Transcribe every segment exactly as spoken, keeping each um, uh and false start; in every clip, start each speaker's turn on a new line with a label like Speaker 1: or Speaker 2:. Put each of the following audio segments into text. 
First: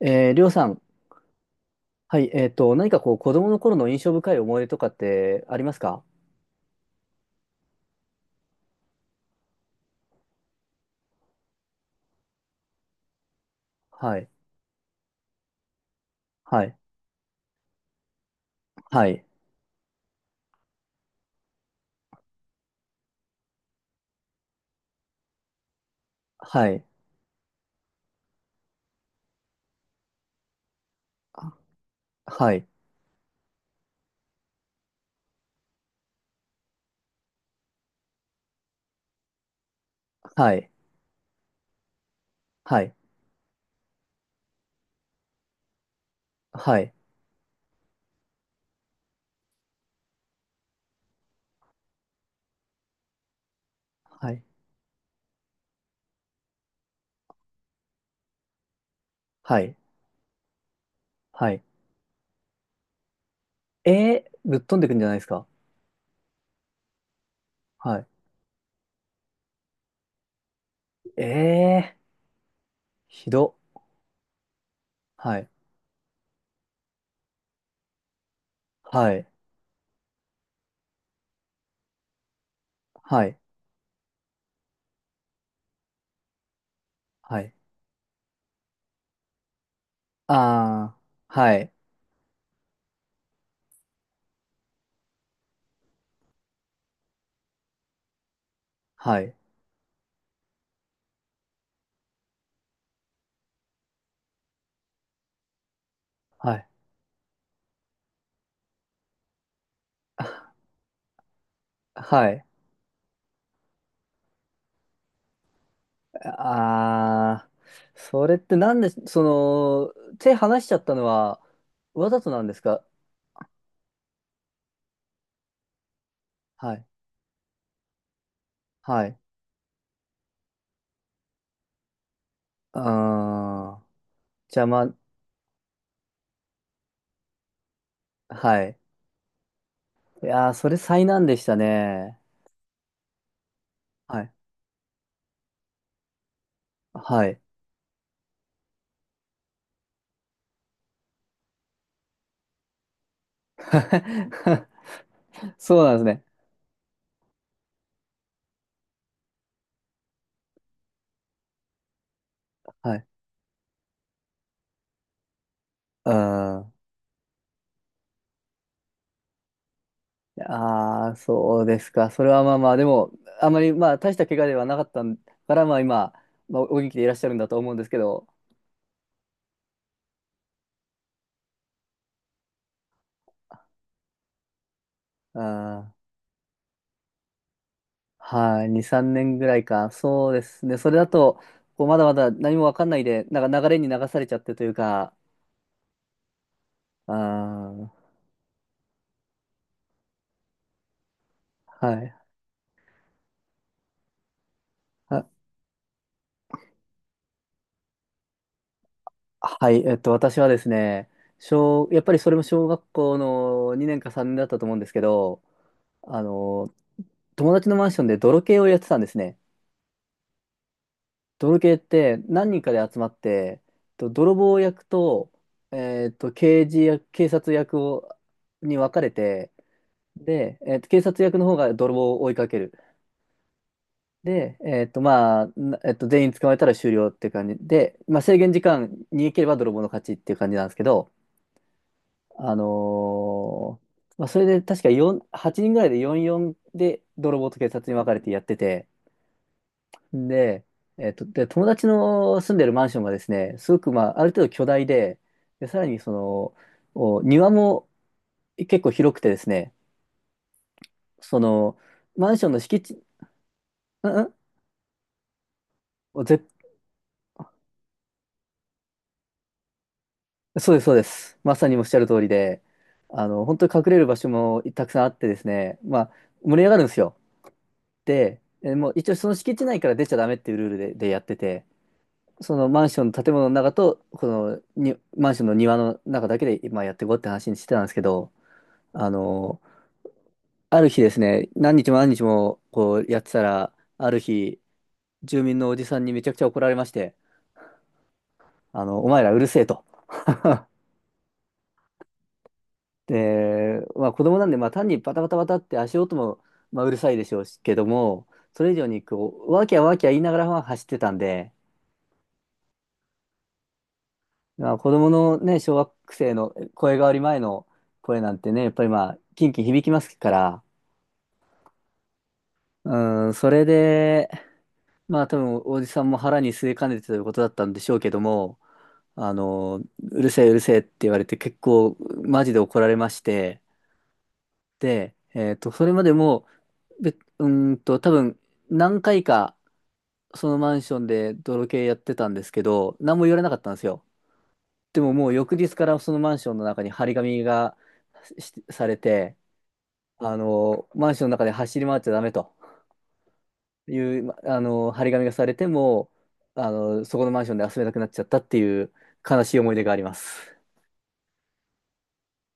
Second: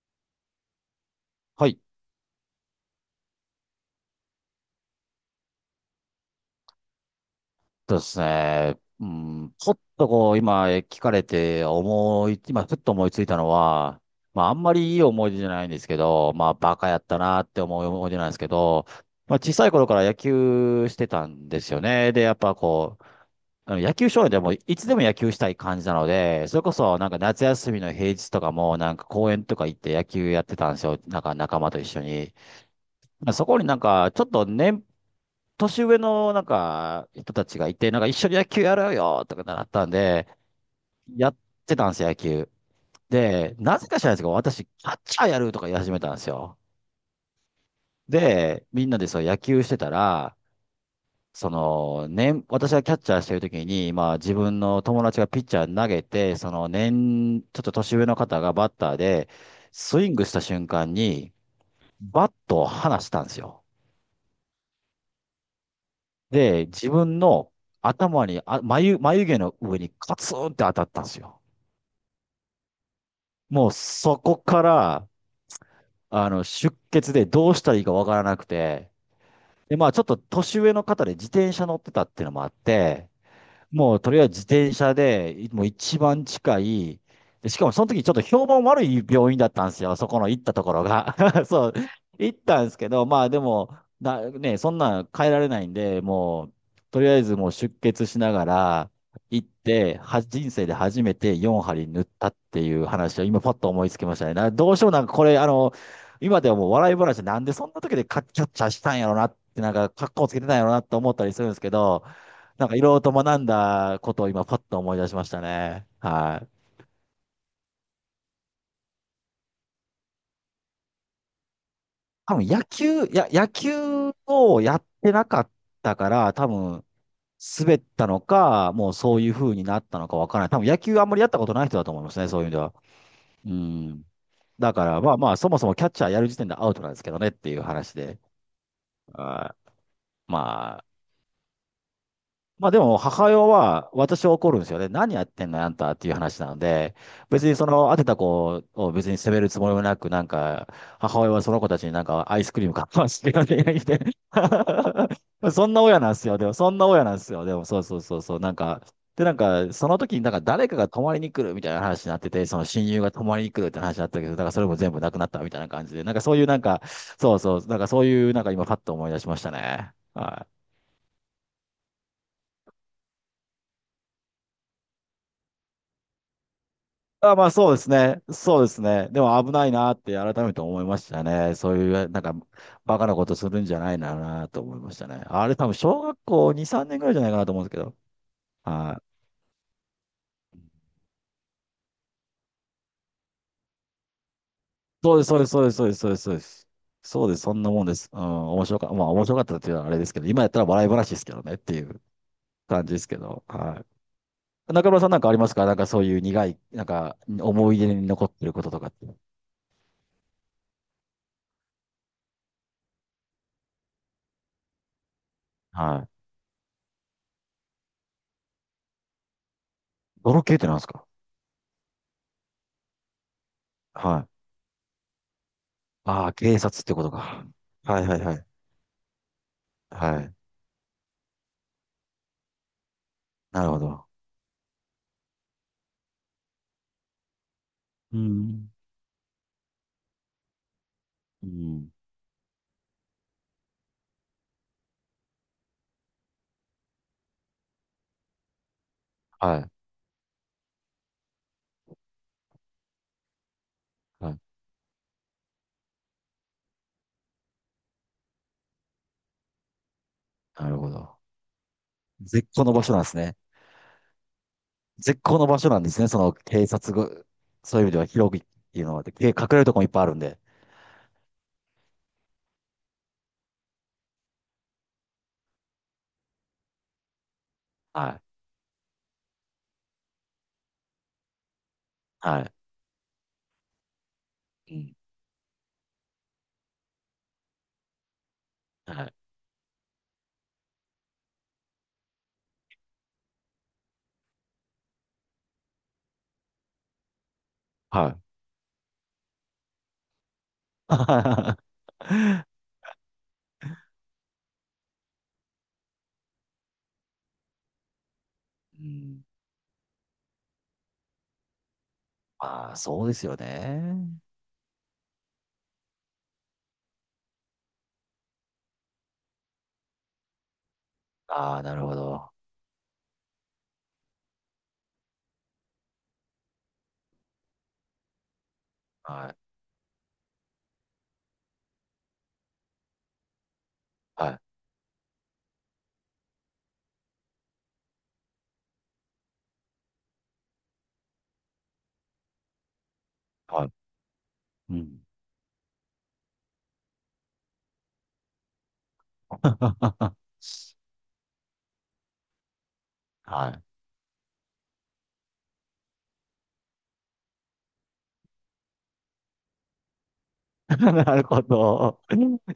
Speaker 1: えー、りょうさん、
Speaker 2: はい。
Speaker 1: はい、えっと、何かこう、子供の頃の印象深い思い出とかってありますか？
Speaker 2: そうですね。うん、ちょっとこう、今聞かれて思い、今ふっと思いついたのは、
Speaker 1: はい。
Speaker 2: まああんまりいい思い出じゃないんですけど、まあ
Speaker 1: はい。
Speaker 2: バカやったなって思う思い出なんですけど、
Speaker 1: はい。
Speaker 2: まあ小さい頃から野球してたんですよね。で、やっぱこう、あの野球少年でもいつでも野球したい感じなので、それ
Speaker 1: は
Speaker 2: こ
Speaker 1: い。
Speaker 2: そなんか夏休みの平日とかもなんか公園とか行って野球やってたんですよ。なんか
Speaker 1: あ、
Speaker 2: 仲間と一緒に。
Speaker 1: はい。
Speaker 2: まあそこになんかちょっと年年上のなんか人たちがいて、なんか一緒に野球やろうよとかなったんで、
Speaker 1: はい。
Speaker 2: やってたんですよ、野球。
Speaker 1: はい。
Speaker 2: で、なぜか知らないですけど、私、キャッチャーやるとか言い始めたんですよ。
Speaker 1: はい。
Speaker 2: で、みんなでそう野球してたら、その、年、私がキャッチャーしてる時に、まあ
Speaker 1: は
Speaker 2: 自
Speaker 1: い。
Speaker 2: 分の友達がピッチャー投げて、その年、ちょっと年上の方がバッターで、
Speaker 1: はい。
Speaker 2: スイングした瞬間に、
Speaker 1: はい。
Speaker 2: バットを離したんですよ。
Speaker 1: えー、ぶっ飛んでくんじゃないですか？
Speaker 2: で、自分の
Speaker 1: はい。
Speaker 2: 頭に、あ、眉、眉毛の上にカツンって当たったんです
Speaker 1: え
Speaker 2: よ。
Speaker 1: ー、ひど。
Speaker 2: もうそこから、
Speaker 1: はい。
Speaker 2: あの、出血でどうしたらいいかわからなくて、
Speaker 1: はい。
Speaker 2: で、まあちょっと年上の方で自転車乗ってたっていうのもあって、
Speaker 1: はい。
Speaker 2: もうとりあえず自転車で、いもう一番近い、
Speaker 1: は
Speaker 2: で、
Speaker 1: い。
Speaker 2: しかもその時ちょっと評判悪い病院だったんですよ、そこの行ったところ
Speaker 1: あー、
Speaker 2: が。
Speaker 1: は
Speaker 2: そ
Speaker 1: い。
Speaker 2: う、行ったんですけど、まあでも、な、ね、そんなん変えられないんで、もう、とりあえずもう出血しながら
Speaker 1: はい。
Speaker 2: 行って、は、人生で初めてよんはり縫ったっていう話を今パッと思いつきましたね。な、どうしてもなんかこれ、あの、今で
Speaker 1: は
Speaker 2: は
Speaker 1: い。
Speaker 2: もう笑い話でなんでそんな時でカッキャッチャしたんやろなって、なんか格好つけ て
Speaker 1: あ、
Speaker 2: たんやろなって思ったりするんですけど、
Speaker 1: はい。
Speaker 2: なんかいろいろと学んだことを今パッと思い出しましたね。はい。
Speaker 1: ああ、それってなんで、その、手離しちゃったのは、わざと
Speaker 2: 多
Speaker 1: なん
Speaker 2: 分
Speaker 1: です
Speaker 2: 野
Speaker 1: か？
Speaker 2: 球、や、野球をやってなかったから、多
Speaker 1: は
Speaker 2: 分
Speaker 1: い。
Speaker 2: 滑ったのか、もう
Speaker 1: は
Speaker 2: そ
Speaker 1: い。
Speaker 2: ういう風になったのかわからない。多分野球あんまりやったことない人だと思いますね、そういう意味では。う
Speaker 1: ああ、
Speaker 2: ん。
Speaker 1: 邪
Speaker 2: だか
Speaker 1: 魔、
Speaker 2: らまあまあ、そもそもキャッチャーやる時点でアウトなんですけどねっていう話で。
Speaker 1: はい。
Speaker 2: あー
Speaker 1: いやー、それ
Speaker 2: まあ、
Speaker 1: 災難でしたね。
Speaker 2: まあでも、母親は、
Speaker 1: は
Speaker 2: 私
Speaker 1: い。
Speaker 2: は怒るんですよね。何やってんのよあんたっていう話なので、
Speaker 1: はい。
Speaker 2: 別にその、当てた子を別に責めるつもりもなく、なんか、母親はその子たちになんかアイスクリーム買わしてよね、言うて そん
Speaker 1: そ
Speaker 2: な
Speaker 1: うなんで
Speaker 2: 親
Speaker 1: す
Speaker 2: なんで
Speaker 1: ね。
Speaker 2: すよ。でも、そんな親なんですよ。でも、そうそうそうそう。なんか、で、なんか、その時になんか誰かが泊まりに来るみたいな話になってて、その親
Speaker 1: は
Speaker 2: 友
Speaker 1: い。
Speaker 2: が泊まりに来るって話になったけど、だからそれも全部なくなったみたいな感じで、なんかそういうなん
Speaker 1: あ
Speaker 2: か、そうそう、なんかそういうなんか今パッと思い出しましたね。はい。
Speaker 1: あー、そうですか。それはまあまあ、でも、あまり、まあ、大した怪我ではなかったから、まあ今、まあ、お元気でいらっしゃる
Speaker 2: あ、
Speaker 1: んだ
Speaker 2: まあ
Speaker 1: と思
Speaker 2: そ
Speaker 1: うん
Speaker 2: うで
Speaker 1: です
Speaker 2: す
Speaker 1: け
Speaker 2: ね。
Speaker 1: ど、
Speaker 2: そうですね。でも危ないなって改めて思いましたね。そういう、なんか、バカなことするんじゃないななと思いましたね。
Speaker 1: あ
Speaker 2: あれ多分小
Speaker 1: ー、
Speaker 2: 学校に、さんねんぐらいじゃないかなと思うんですけど。
Speaker 1: はい、に、
Speaker 2: は
Speaker 1: 3
Speaker 2: い。
Speaker 1: 年ぐらいか。そうですね。それだと、こうまだまだ何もわかんないで、なんか流れに流されちゃってというか、
Speaker 2: そうです、そうです、そうです、そうです、そうです。そうです、
Speaker 1: あ
Speaker 2: そうですそんなもんです。
Speaker 1: ー、
Speaker 2: うん、面白か、まあ面白かったっていうのはあれですけど、今やったら笑い話ですけどねってい
Speaker 1: は
Speaker 2: う
Speaker 1: い。
Speaker 2: 感じですけど。はい。中村さんなん
Speaker 1: あ、
Speaker 2: かありますか、なんかそういう苦い、なんか思い出に残ってることとかって。
Speaker 1: はい、えっと、私はですね、小、やっぱりそれも小学校のにねんかさんねんだったと思うんですけど、
Speaker 2: は
Speaker 1: あ
Speaker 2: い。
Speaker 1: の、友達のマンションで泥系をやってたんですね。
Speaker 2: 泥系ってなんですか。
Speaker 1: 泥系って何人かで集まって、と
Speaker 2: は
Speaker 1: 泥
Speaker 2: い。
Speaker 1: 棒役と、えっ
Speaker 2: あ
Speaker 1: と、
Speaker 2: あ、警
Speaker 1: 刑
Speaker 2: 察
Speaker 1: 事
Speaker 2: ってこ
Speaker 1: 役、
Speaker 2: と
Speaker 1: 警
Speaker 2: か。
Speaker 1: 察役
Speaker 2: はい
Speaker 1: を、
Speaker 2: はいはい。
Speaker 1: に分かれて、
Speaker 2: はい。
Speaker 1: で、えっと、警察役の方が泥棒を追いかける。
Speaker 2: なるほど。
Speaker 1: で、えっと、まあ、なえっと、全員捕まえたら終了っていう感じで、ま
Speaker 2: う
Speaker 1: あ、制限時
Speaker 2: ん。
Speaker 1: 間逃げければ泥棒の勝ちっていう感じなんですけど、
Speaker 2: うん。
Speaker 1: あのーまあ、それで確かよん、はちにんぐらいでよんたいよんで泥棒と警察に分かれてやってて、
Speaker 2: はい。
Speaker 1: で、えっと、で、友達の住んでるマンションがですね、すごく、まあ、ある
Speaker 2: はい。
Speaker 1: 程度巨大で、で、さらにその、お庭も結構広くてですね、
Speaker 2: なるほど。
Speaker 1: その、マンショ
Speaker 2: 絶
Speaker 1: ンの
Speaker 2: 好の
Speaker 1: 敷
Speaker 2: 場所な
Speaker 1: 地、
Speaker 2: んですね。
Speaker 1: うん、
Speaker 2: 絶好の場所なんですね。そ
Speaker 1: うん
Speaker 2: の
Speaker 1: 絶
Speaker 2: 警察が、そういう意味では広くっていうのは、で、隠れるとこもいっぱいあるんで。
Speaker 1: そうです、そうです。まさにおっしゃる通りで、あの、本当に隠れる場所もたくさんあってですね、まあ、盛り上がるんですよ。
Speaker 2: はい。
Speaker 1: で、えもう一応その敷地内から出ちゃダメっていうルールで、でやってて、
Speaker 2: はい。
Speaker 1: そのマンションの建物の中と、この
Speaker 2: うん。
Speaker 1: に、マンションの庭の中だけで今やっていこうって話にしてたんですけど、
Speaker 2: は
Speaker 1: あ
Speaker 2: い。
Speaker 1: の、ある日ですね、何日も何日もこうやってたら、ある日、住民のおじさんにめちゃくちゃ怒られまして、
Speaker 2: はい。
Speaker 1: あの、お前らうるせえと。で、まあ子供なんで、まあ単にバタバタバタって足音も、まあ、うるさいでしょうしけども、それ以
Speaker 2: う
Speaker 1: 上に
Speaker 2: ん。
Speaker 1: こう、ワーキャーワーキャー言いながらまあ走ってたんで、
Speaker 2: ああ、そうですよね。
Speaker 1: まあ子供のね、小学生の声変わり前の声なんてね、やっぱりまあ、キンキン響きますから、
Speaker 2: ああ、なるほど。
Speaker 1: うん、それで、まあ多分おじさんも腹に据えかねてということだったんでしょうけども、
Speaker 2: は
Speaker 1: あ
Speaker 2: い。
Speaker 1: の、うるせえうるせえって言われて結構マジで怒られまして、
Speaker 2: はい。
Speaker 1: で、えっと、それまでも、べ、うーんと、多分、何回か、そのマンションで泥系やってたんですけど、何も言われなかっ
Speaker 2: はい。
Speaker 1: たんですよ。
Speaker 2: う
Speaker 1: で
Speaker 2: ん。
Speaker 1: ももう翌日からそのマンションの中に張り紙がしされて、あの、マンションの中で走り回っちゃダメと
Speaker 2: はい。
Speaker 1: いう、まあの、張り紙がされても、あの、そこのマンションで遊べなくなっちゃったっていう悲しい思い出があります。
Speaker 2: なるほど。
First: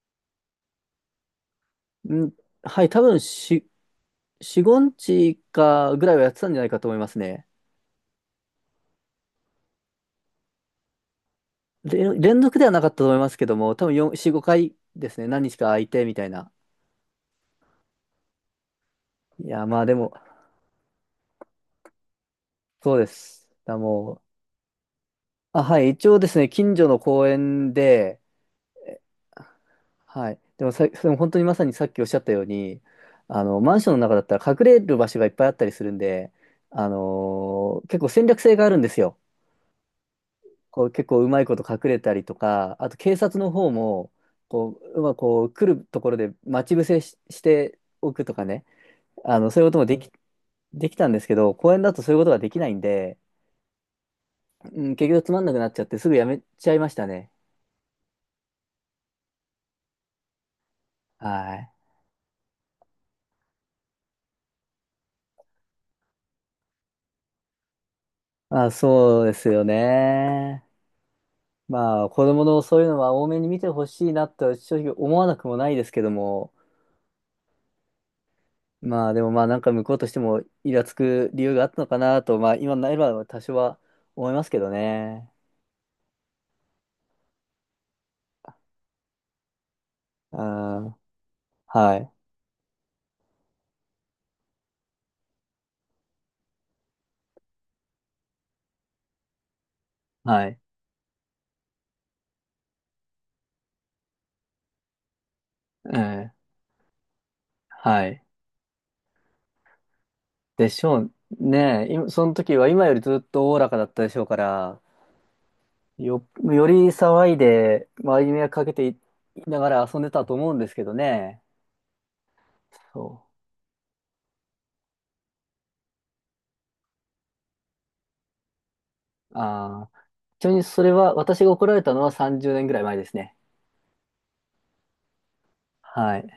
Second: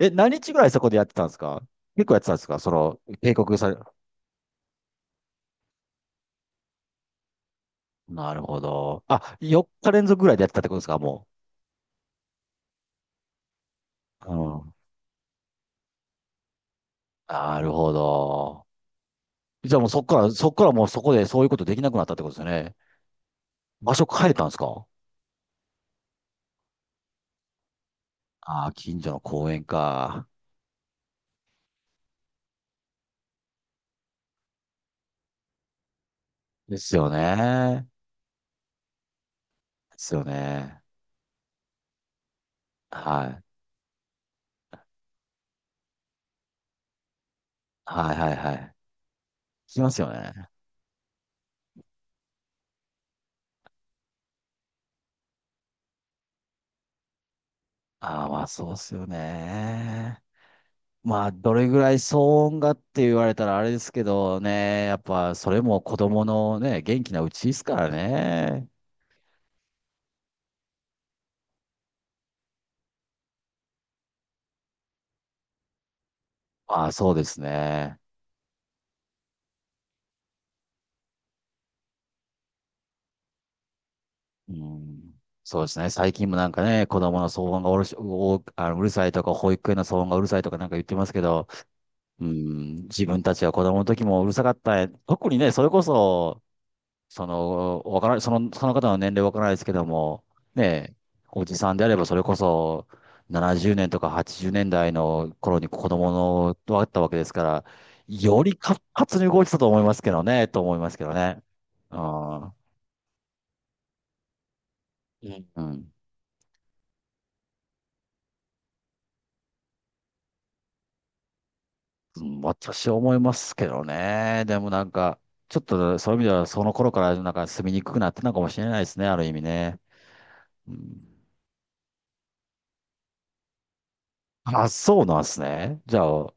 Speaker 2: え、何日ぐらいそこでやってたんですか？結構やって
Speaker 1: ん、
Speaker 2: たんですか、そ
Speaker 1: はい、多
Speaker 2: の、
Speaker 1: 分
Speaker 2: 警告
Speaker 1: し、
Speaker 2: され、
Speaker 1: よん、いつかかぐらいはやってたんじゃないかと思いますね。
Speaker 2: なるほど。あ、よっか連続ぐらいでやってたってことですか、も
Speaker 1: で、連続ではなかったと思いますけども、多分よん、
Speaker 2: う。
Speaker 1: よん、
Speaker 2: う
Speaker 1: ごかい
Speaker 2: ん。
Speaker 1: ですね。何日か空いてみたいな。
Speaker 2: なるほど。
Speaker 1: いや、
Speaker 2: じゃ
Speaker 1: ま
Speaker 2: あ
Speaker 1: あ
Speaker 2: もう
Speaker 1: で
Speaker 2: そっ
Speaker 1: も、
Speaker 2: から、そっからもうそこでそういうことできなくなったってことですよね。
Speaker 1: そうです。だ
Speaker 2: 場所
Speaker 1: も
Speaker 2: 変えたんですか。
Speaker 1: う、あ、はい、一応ですね、近所の公園で、
Speaker 2: ああー、近所の公園か。
Speaker 1: はい。でもさ、でも本当にまさにさっきおっしゃったように、あの、マンションの中だったら隠れる場所がいっぱいあったりするんで、
Speaker 2: で
Speaker 1: あ
Speaker 2: すよ
Speaker 1: のー
Speaker 2: ね。
Speaker 1: 結構戦略性があるんですよ。
Speaker 2: ですよね。
Speaker 1: こう結構うまいこと隠れたりとか、あと警
Speaker 2: は
Speaker 1: 察
Speaker 2: い。
Speaker 1: の方も、こう、うまくこう来るところで待ち伏せし、してお
Speaker 2: はい
Speaker 1: く
Speaker 2: は
Speaker 1: と
Speaker 2: い
Speaker 1: か
Speaker 2: は
Speaker 1: ね。
Speaker 2: い。
Speaker 1: あの、そういうこ
Speaker 2: 聞
Speaker 1: と
Speaker 2: き
Speaker 1: も
Speaker 2: ま
Speaker 1: で
Speaker 2: すよ
Speaker 1: き、
Speaker 2: ね。
Speaker 1: できたんですけど、公園だとそういうことができないんで、うん、結局つまんなくなっちゃってすぐやめちゃいましたね。
Speaker 2: ああ、まあそうですよね。まあ、ど
Speaker 1: は
Speaker 2: れ
Speaker 1: い。
Speaker 2: ぐらい騒音がって言われたらあれですけどね、やっぱそれも子供のね、元気なうちですから
Speaker 1: ま
Speaker 2: ね。
Speaker 1: あそうですよね。まあ子供のそういうのは多めに見てほしいなと正直思わなくもないですけども、
Speaker 2: まあ、そうですね。
Speaker 1: まあでもまあなんか向こうとしてもイラつく理由があったのかなと、まあ今なれば多少は思います
Speaker 2: う
Speaker 1: けど
Speaker 2: ん、
Speaker 1: ね。
Speaker 2: そうですね。最近もなんかね、子供の騒音がうるし、お、あの、うるさいとか、保育園の騒音がうる
Speaker 1: う
Speaker 2: さ
Speaker 1: ん。
Speaker 2: いとかなんか言って
Speaker 1: は
Speaker 2: ますけど、
Speaker 1: い。
Speaker 2: うん、自分たちは子供の時もうるさかった。特にね、それこそ、その、わからない、その、その方の年齢わからないですけども、
Speaker 1: はい。
Speaker 2: ねえ、おじさんであればそれこそななじゅうねんとかはちじゅうねんだいの頃に子供
Speaker 1: ええ、
Speaker 2: の、だったわけですから、
Speaker 1: はい。
Speaker 2: より活発に動いてたと思いますけどね、と
Speaker 1: で
Speaker 2: 思い
Speaker 1: し
Speaker 2: ます
Speaker 1: ょ
Speaker 2: け
Speaker 1: う
Speaker 2: どね。
Speaker 1: ね。
Speaker 2: う
Speaker 1: 今その
Speaker 2: ん。うん。
Speaker 1: 時は今よりずっとおおらかだったでしょうから、
Speaker 2: うん、
Speaker 1: よ、より騒いで、周りに迷惑かけていながら遊んでたと思うんですけどね。
Speaker 2: 私は
Speaker 1: そ
Speaker 2: 思いますけどね。でもなんか、ちょっとそういう意味ではその頃からなんか住みにくくなってたのかもしれないですね、ある意
Speaker 1: う。
Speaker 2: 味ね。
Speaker 1: ああ。ちなみに
Speaker 2: う
Speaker 1: それは、
Speaker 2: ん、
Speaker 1: 私が怒られたのはさんじゅうねんぐらい前ですね。
Speaker 2: あ、そうなんですね。じゃ
Speaker 1: はい。
Speaker 2: あ、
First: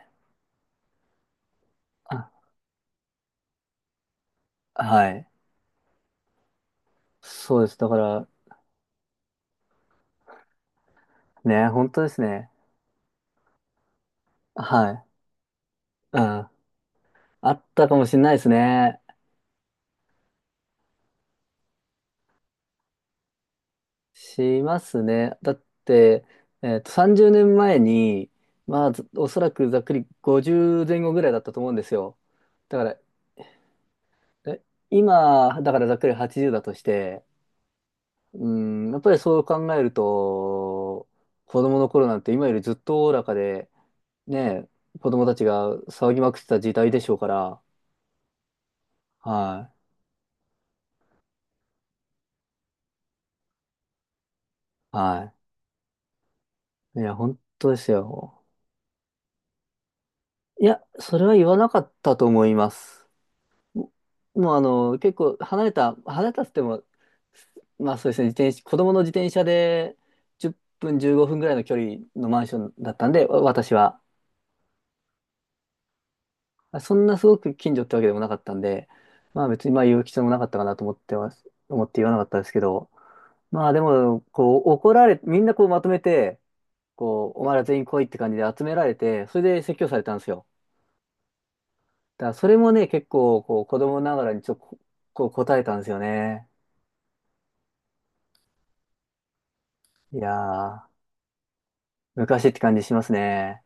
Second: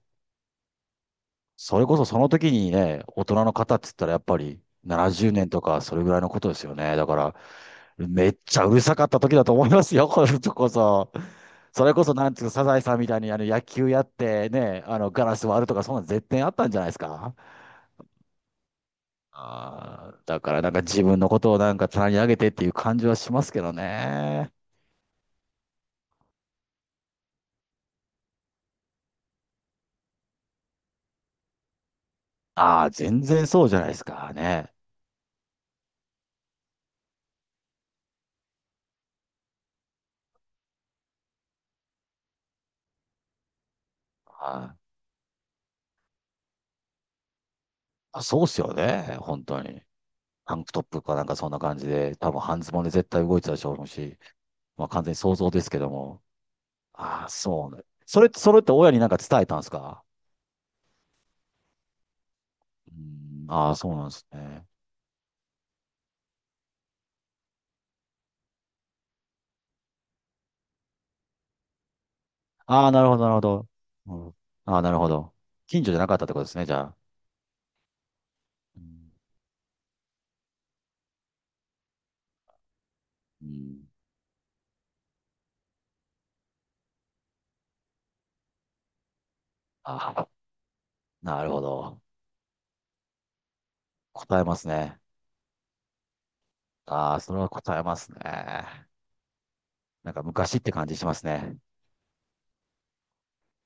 Speaker 2: それこそそ
Speaker 1: あ、
Speaker 2: の時にね、大人の方って言ったらやっぱり
Speaker 1: はい。
Speaker 2: ななじゅうねんとかそれぐらいのことですよね。だから、
Speaker 1: そうです。だから、
Speaker 2: めっちゃうるさかった時だと思いますよ、これこそ。
Speaker 1: ね、
Speaker 2: そ
Speaker 1: 本
Speaker 2: れ
Speaker 1: 当
Speaker 2: こ
Speaker 1: で
Speaker 2: そ
Speaker 1: す
Speaker 2: なんつう
Speaker 1: ね。
Speaker 2: か、サザエさんみたいにあの野球やってね、
Speaker 1: は
Speaker 2: あ
Speaker 1: い。
Speaker 2: のガラス割るとかそんなの
Speaker 1: うん。
Speaker 2: 絶対あったんじゃないですか。
Speaker 1: あったかもしれないですね。
Speaker 2: あーだからなんか自分のことをなんか棚に上げてっていう感じはしますけどね。
Speaker 1: しますね。だって、えっと、さんじゅうねんまえに、まあ、ずおそらくざっくりごじゅう前後ぐらいだったと思うんですよ。だ
Speaker 2: ああ、
Speaker 1: か
Speaker 2: 全然そうじゃないですか
Speaker 1: ら、え、
Speaker 2: ね。
Speaker 1: 今、だからざっくりはちじゅうだとして、うん、やっぱりそう考えると、子供の頃なんて今よりずっとおおらかで、ね
Speaker 2: はい。
Speaker 1: え、子供たちが騒ぎまくってた時代でしょうから、
Speaker 2: あ、そうっすよね、本当
Speaker 1: は
Speaker 2: に。タンクトップかなんかそんな感じで、多分半ズボンで絶対動いてたでしょうし。まあ
Speaker 1: い、
Speaker 2: 完全に
Speaker 1: は
Speaker 2: 想像ですけども。
Speaker 1: い。いや、
Speaker 2: ああ、
Speaker 1: 本
Speaker 2: そ
Speaker 1: 当
Speaker 2: う
Speaker 1: で
Speaker 2: ね。
Speaker 1: す
Speaker 2: それ、
Speaker 1: よ。
Speaker 2: それって親になんか伝えたんですか？
Speaker 1: いや、それは言わなかったと思いま
Speaker 2: う
Speaker 1: す。
Speaker 2: ん、ああ、そ
Speaker 1: も
Speaker 2: うなんです
Speaker 1: うあ
Speaker 2: ね。
Speaker 1: の、結構離れた、離れたっつっても、まあそうですね、自転車、子供の自転車でじゅっぷん、じゅうごふんぐらいの距離のマンション
Speaker 2: ああ、
Speaker 1: だっ
Speaker 2: な
Speaker 1: た
Speaker 2: る
Speaker 1: ん
Speaker 2: ほど、
Speaker 1: で、
Speaker 2: なる
Speaker 1: わ
Speaker 2: ほど。
Speaker 1: 私は。
Speaker 2: うん、ああ、なるほど。近所じゃなかったってことですね、じゃ
Speaker 1: そ
Speaker 2: あ。
Speaker 1: んなすごく近所ってわけでもなかったん
Speaker 2: う
Speaker 1: で、
Speaker 2: ん、
Speaker 1: まあ別にまあ言う必要もなかったかなと思ってます、思って言わなかったですけど、
Speaker 2: う
Speaker 1: まあ
Speaker 2: ん、
Speaker 1: でも、こう怒られ、みんなこうまとめて、こう、お前ら全員来いって感じで集められて、それで説教され
Speaker 2: あ
Speaker 1: たんで
Speaker 2: あ、
Speaker 1: すよ。
Speaker 2: なるほど。
Speaker 1: だからそれもね、結構こう子供ながら
Speaker 2: 答
Speaker 1: に
Speaker 2: え
Speaker 1: ちょ
Speaker 2: ま
Speaker 1: っと
Speaker 2: す
Speaker 1: こ
Speaker 2: ね。
Speaker 1: こう答えたんですよね。
Speaker 2: ああ、それは答えますね。なん
Speaker 1: い
Speaker 2: か昔って
Speaker 1: や
Speaker 2: 感
Speaker 1: ー。
Speaker 2: じしますね。
Speaker 1: 昔って感じしますね。